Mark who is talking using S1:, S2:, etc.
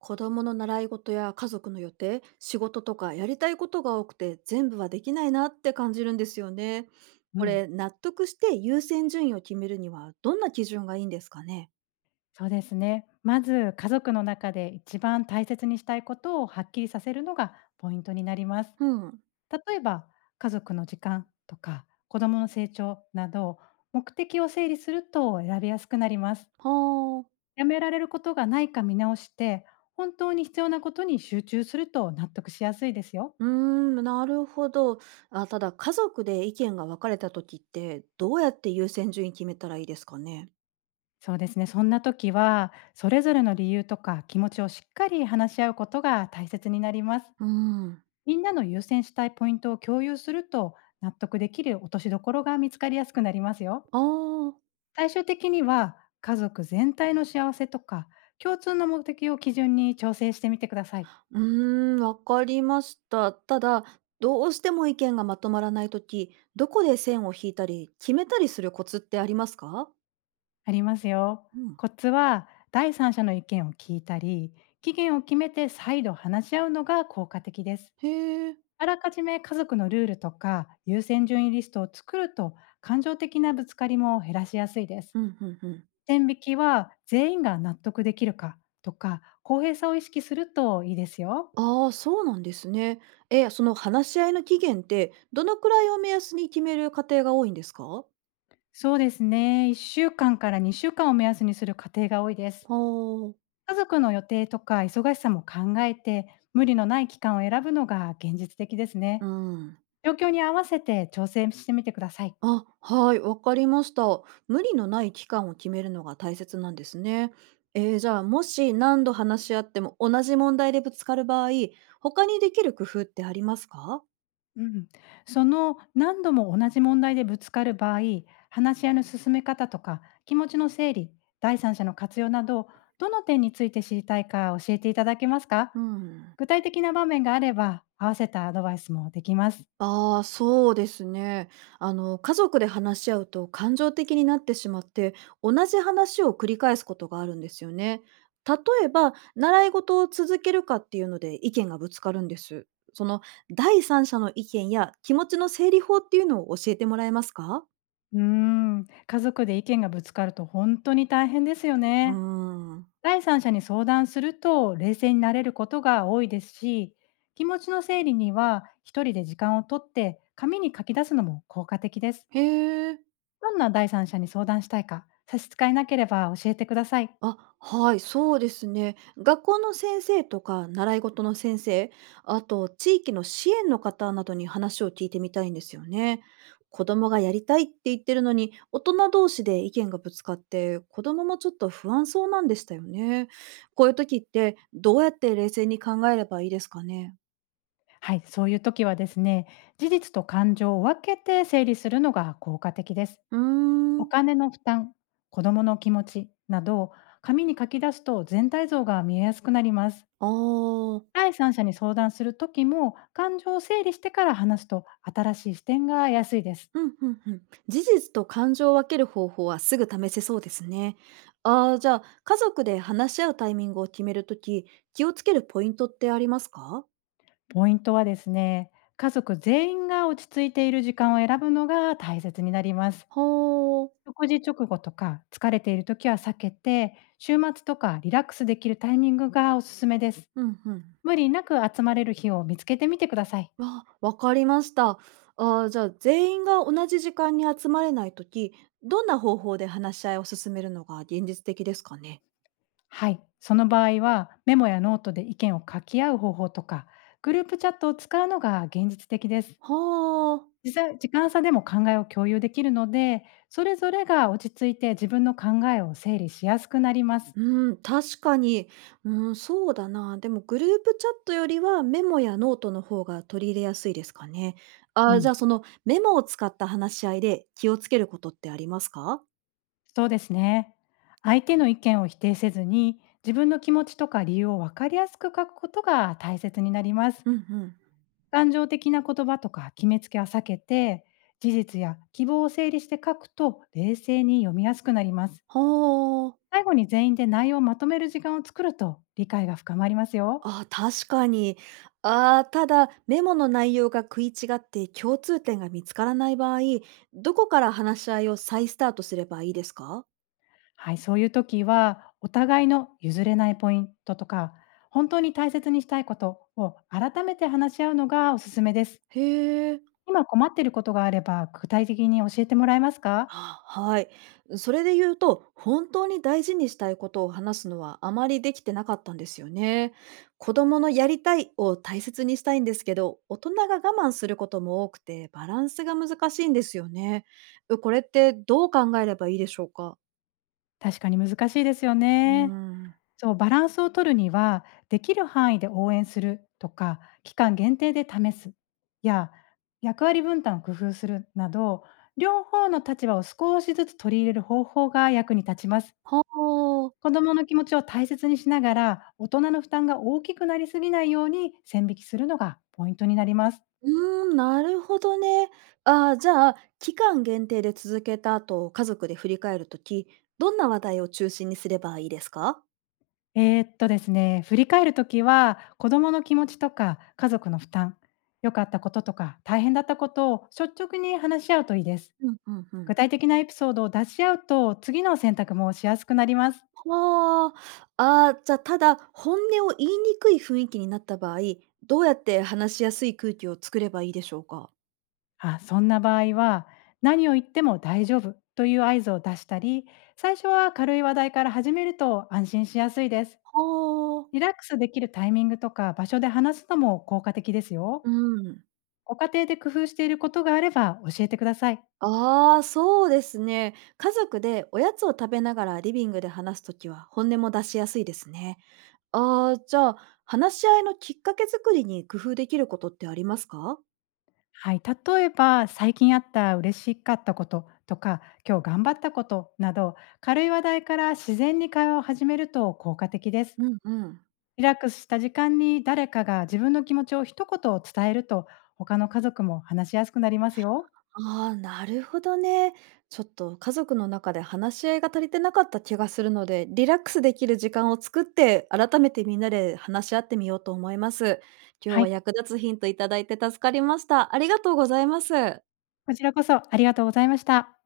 S1: 子供の習い事や家族の予定、仕事とかやりたいことが多くて全部はできないなって感じるんですよね。
S2: う
S1: こ
S2: ん、
S1: れ納得して優先順位を決めるにはどんな基準がいいんですかね？
S2: そうですね。まず家族の中で一番大切にしたいことをはっきりさせるのがポイントになります。
S1: うん。
S2: 例えば、家族の時間とか子どもの成長など、目的を整理すると選びやすくなります。
S1: はあ。
S2: やめられることがないか見直して、本当に必要なことに集中すると納得しやすいですよ。
S1: うーん、なるほど。あただ家族で意見が分かれた時ってどうやって優先順位決めたらいいですかね？
S2: そうですね。そんな時はそれぞれの理由とか気持ちをしっかり話し合うことが大切になります。
S1: うん。
S2: みんなの優先したいポイントを共有すると、納得できる落としどころが見つかりやすくなりますよ。
S1: ああ。
S2: 最終的には、家族全体の幸せとか、共通の目的を基準に調整してみてください。
S1: うーん、わかりました。ただ、どうしても意見がまとまらないとき、どこで線を引いたり、決めたりするコツってありますか？
S2: ありますよ。
S1: うん。
S2: コツは、第三者の意見を聞いたり、期限を決めて再度話し合うのが効果的です。
S1: へえ。
S2: あらかじめ家族のルールとか優先順位リストを作ると、感情的なぶつかりも減らしやすいです。
S1: うんうんうん。
S2: 線引きは全員が納得できるかとか、公平さを意識するといいですよ。
S1: ああ、そうなんですね。え、その話し合いの期限って、どのくらいを目安に決める過程が多いんですか？
S2: そうですね。1週間から2週間を目安にする家庭が多いです。
S1: ああー、
S2: 家族の予定とか忙しさも考えて、無理のない期間を選ぶのが現実的です
S1: う
S2: ね。
S1: ん。
S2: 状況に合わせて調整してみてください。
S1: あ、はい、わかりました。無理のない期間を決めるのが大切なんですね。じゃあ、もし何度話し合っても同じ問題でぶつかる場合、他にできる工夫ってありますか？
S2: うん。その何度も同じ問題でぶつかる場合、話し合いの進め方とか、気持ちの整理、第三者の活用など、どの点について知りたいか教えていただけますか？
S1: うん。
S2: 具体的な場面があれば、合わせたアドバイスもできます。
S1: ああ、そうですね。あの、家族で話し合うと感情的になってしまって、同じ話を繰り返すことがあるんですよね。例えば、習い事を続けるかっていうので意見がぶつかるんです。その、第三者の意見や気持ちの整理法っていうのを教えてもらえますか？
S2: うーん、家族で意見がぶつかると本当に大変ですよ
S1: うー
S2: ね。
S1: ん。
S2: 第三者に相談すると冷静になれることが多いですし、気持ちの整理には一人で時間をとって紙に書き出すのも効果的です。
S1: へえ。
S2: どんな第三者に相談したいか、差し支えなければ教えてください。
S1: あ、はい、そうですね。学校の先生とか習い事の先生、あと地域の支援の方などに話を聞いてみたいんですよね。子供がやりたいって言ってるのに、大人同士で意見がぶつかって、子供もちょっと不安そうなんでしたよね。こういう時ってどうやって冷静に考えればいいですかね。
S2: はい、そういう時はですね、事実と感情を分けて整理するのが効果的です。
S1: うー
S2: お
S1: ん。
S2: 金の負担、子供の気持ちなど、紙に書き出すと全体像が見えやすくなります。
S1: ああ。
S2: 第三者に相談するときも、感情を整理してから話すと新しい視点が得やすいです。
S1: うんうんうん。事実と感情を分ける方法はすぐ試せそうですね。ああ、じゃあ、家族で話し合うタイミングを決めるとき、気をつけるポイントってありますか？
S2: ポイントはですね、家族全員が落ち着いている時間を選ぶのが大切になります。
S1: ほう。
S2: 食事直後とか疲れているときは避けて、週末とかリラックスできるタイミングがおすすめです。
S1: うんうん。
S2: 無理なく集まれる日を見つけてみてください。
S1: あ、わかりました。ああ、じゃあ、全員が同じ時間に集まれないとき、どんな方法で話し合いを進めるのが現実的ですかね？
S2: はい。その場合は、メモやノートで意見を書き合う方法とか、グループチャットを使うのが現実的です。
S1: はあ。
S2: 実際、時間差でも考えを共有できるので、それぞれが落ち着いて自分の考えを整理しやすくなります。
S1: うん、確かに、うん、そうだな。でもグループチャットよりはメモやノートの方が取り入れやすいですかね。あ
S2: う
S1: ー、じ
S2: ん。
S1: ゃあ、そのメモを使った話し合いで気をつけることってありますか？
S2: そうですね。相手の意見を否定せずに、自分の気持ちとか理由を分かりやすく書くことが大切になります。
S1: うんうん。
S2: 感情的な言葉とか決めつけは避けて、事実や希望を整理して書くと冷静に読みやすくなります。
S1: ほあ。
S2: 最後に全員で内容をまとめる時間を作ると、理解が深まりますよ。
S1: あー、確かに。あー、ただメモの内容が食い違って共通点が見つからない場合、どこから話し合いを再スタートすればいいですか？
S2: はい、そういう時はお互いの譲れないポイントとか本当に大切にしたいことを改めて話し合うのがおすすめです。
S1: へえ。
S2: 今困っていることがあれば具体的に教えてもらえますか？
S1: あはい。それで言うと、本当に大事にしたいことを話すのはあまりできてなかったんですよね。子供のやりたいを大切にしたいんですけど、大人が我慢することも多くて、バランスが難しいんですよね。これってどう考えればいいでしょうか？
S2: 確かに難しいですよ
S1: う
S2: ね。
S1: ん。
S2: そう、バランスを取るには、できる範囲で応援するとか、期間限定で試すや、役割分担を工夫するなど、両方の立場を少しずつ取り入れる方法が役に立ちます。
S1: はあ。
S2: 子どもの気持ちを大切にしながら、大人の負担が大きくなりすぎないように線引きするのがポイントになります。
S1: うーん、なるほどね。ああ、じゃあ、期間限定で続けた後、家族で振り返るとき、どんな話題を中心にすればいいですか？
S2: ですね、振り返るときは、子どもの気持ちとか家族の負担、良かったこととか大変だったことを率直に話し合うといいです。
S1: うん、うん、う
S2: 具
S1: ん。
S2: 体的なエピソードを出し合うと、次の選択もしやすくなります。
S1: ああ、ああ、じゃ、あただ、本音を言いにくい雰囲気になった場合、どうやって話しやすい空気を作ればいいでしょうか？
S2: あ、そんな場合は、何を言っても大丈夫という合図を出したり、最初は軽い話題から始めると安心しやすいです。
S1: はあ。
S2: リラックスできるタイミングとか場所で話すのも効果的ですよ。
S1: うん。
S2: ご家庭で工夫していることがあれば教えてください。
S1: ああ、そうですね。家族でおやつを食べながらリビングで話すときは、本音も出しやすいですね。ああ、じゃあ、話し合いのきっかけ作りに工夫できることってありますか？
S2: はい、例えば最近あった嬉しかったこととか今日頑張ったことなど、軽い話題から自然に会話を始めると効果的です。
S1: うんうん。
S2: リラックスした時間に誰かが自分の気持ちを一言伝えると、他の家族も話しやすくなりますよ。
S1: ああ、なるほどね。ちょっと家族の中で話し合いが足りてなかった気がするので、リラックスできる時間を作って、改めてみんなで話し合ってみようと思います。今日
S2: は
S1: は
S2: い。
S1: 役立つヒントいただいて助かりました。ありがとうございます。
S2: こちらこそありがとうございました。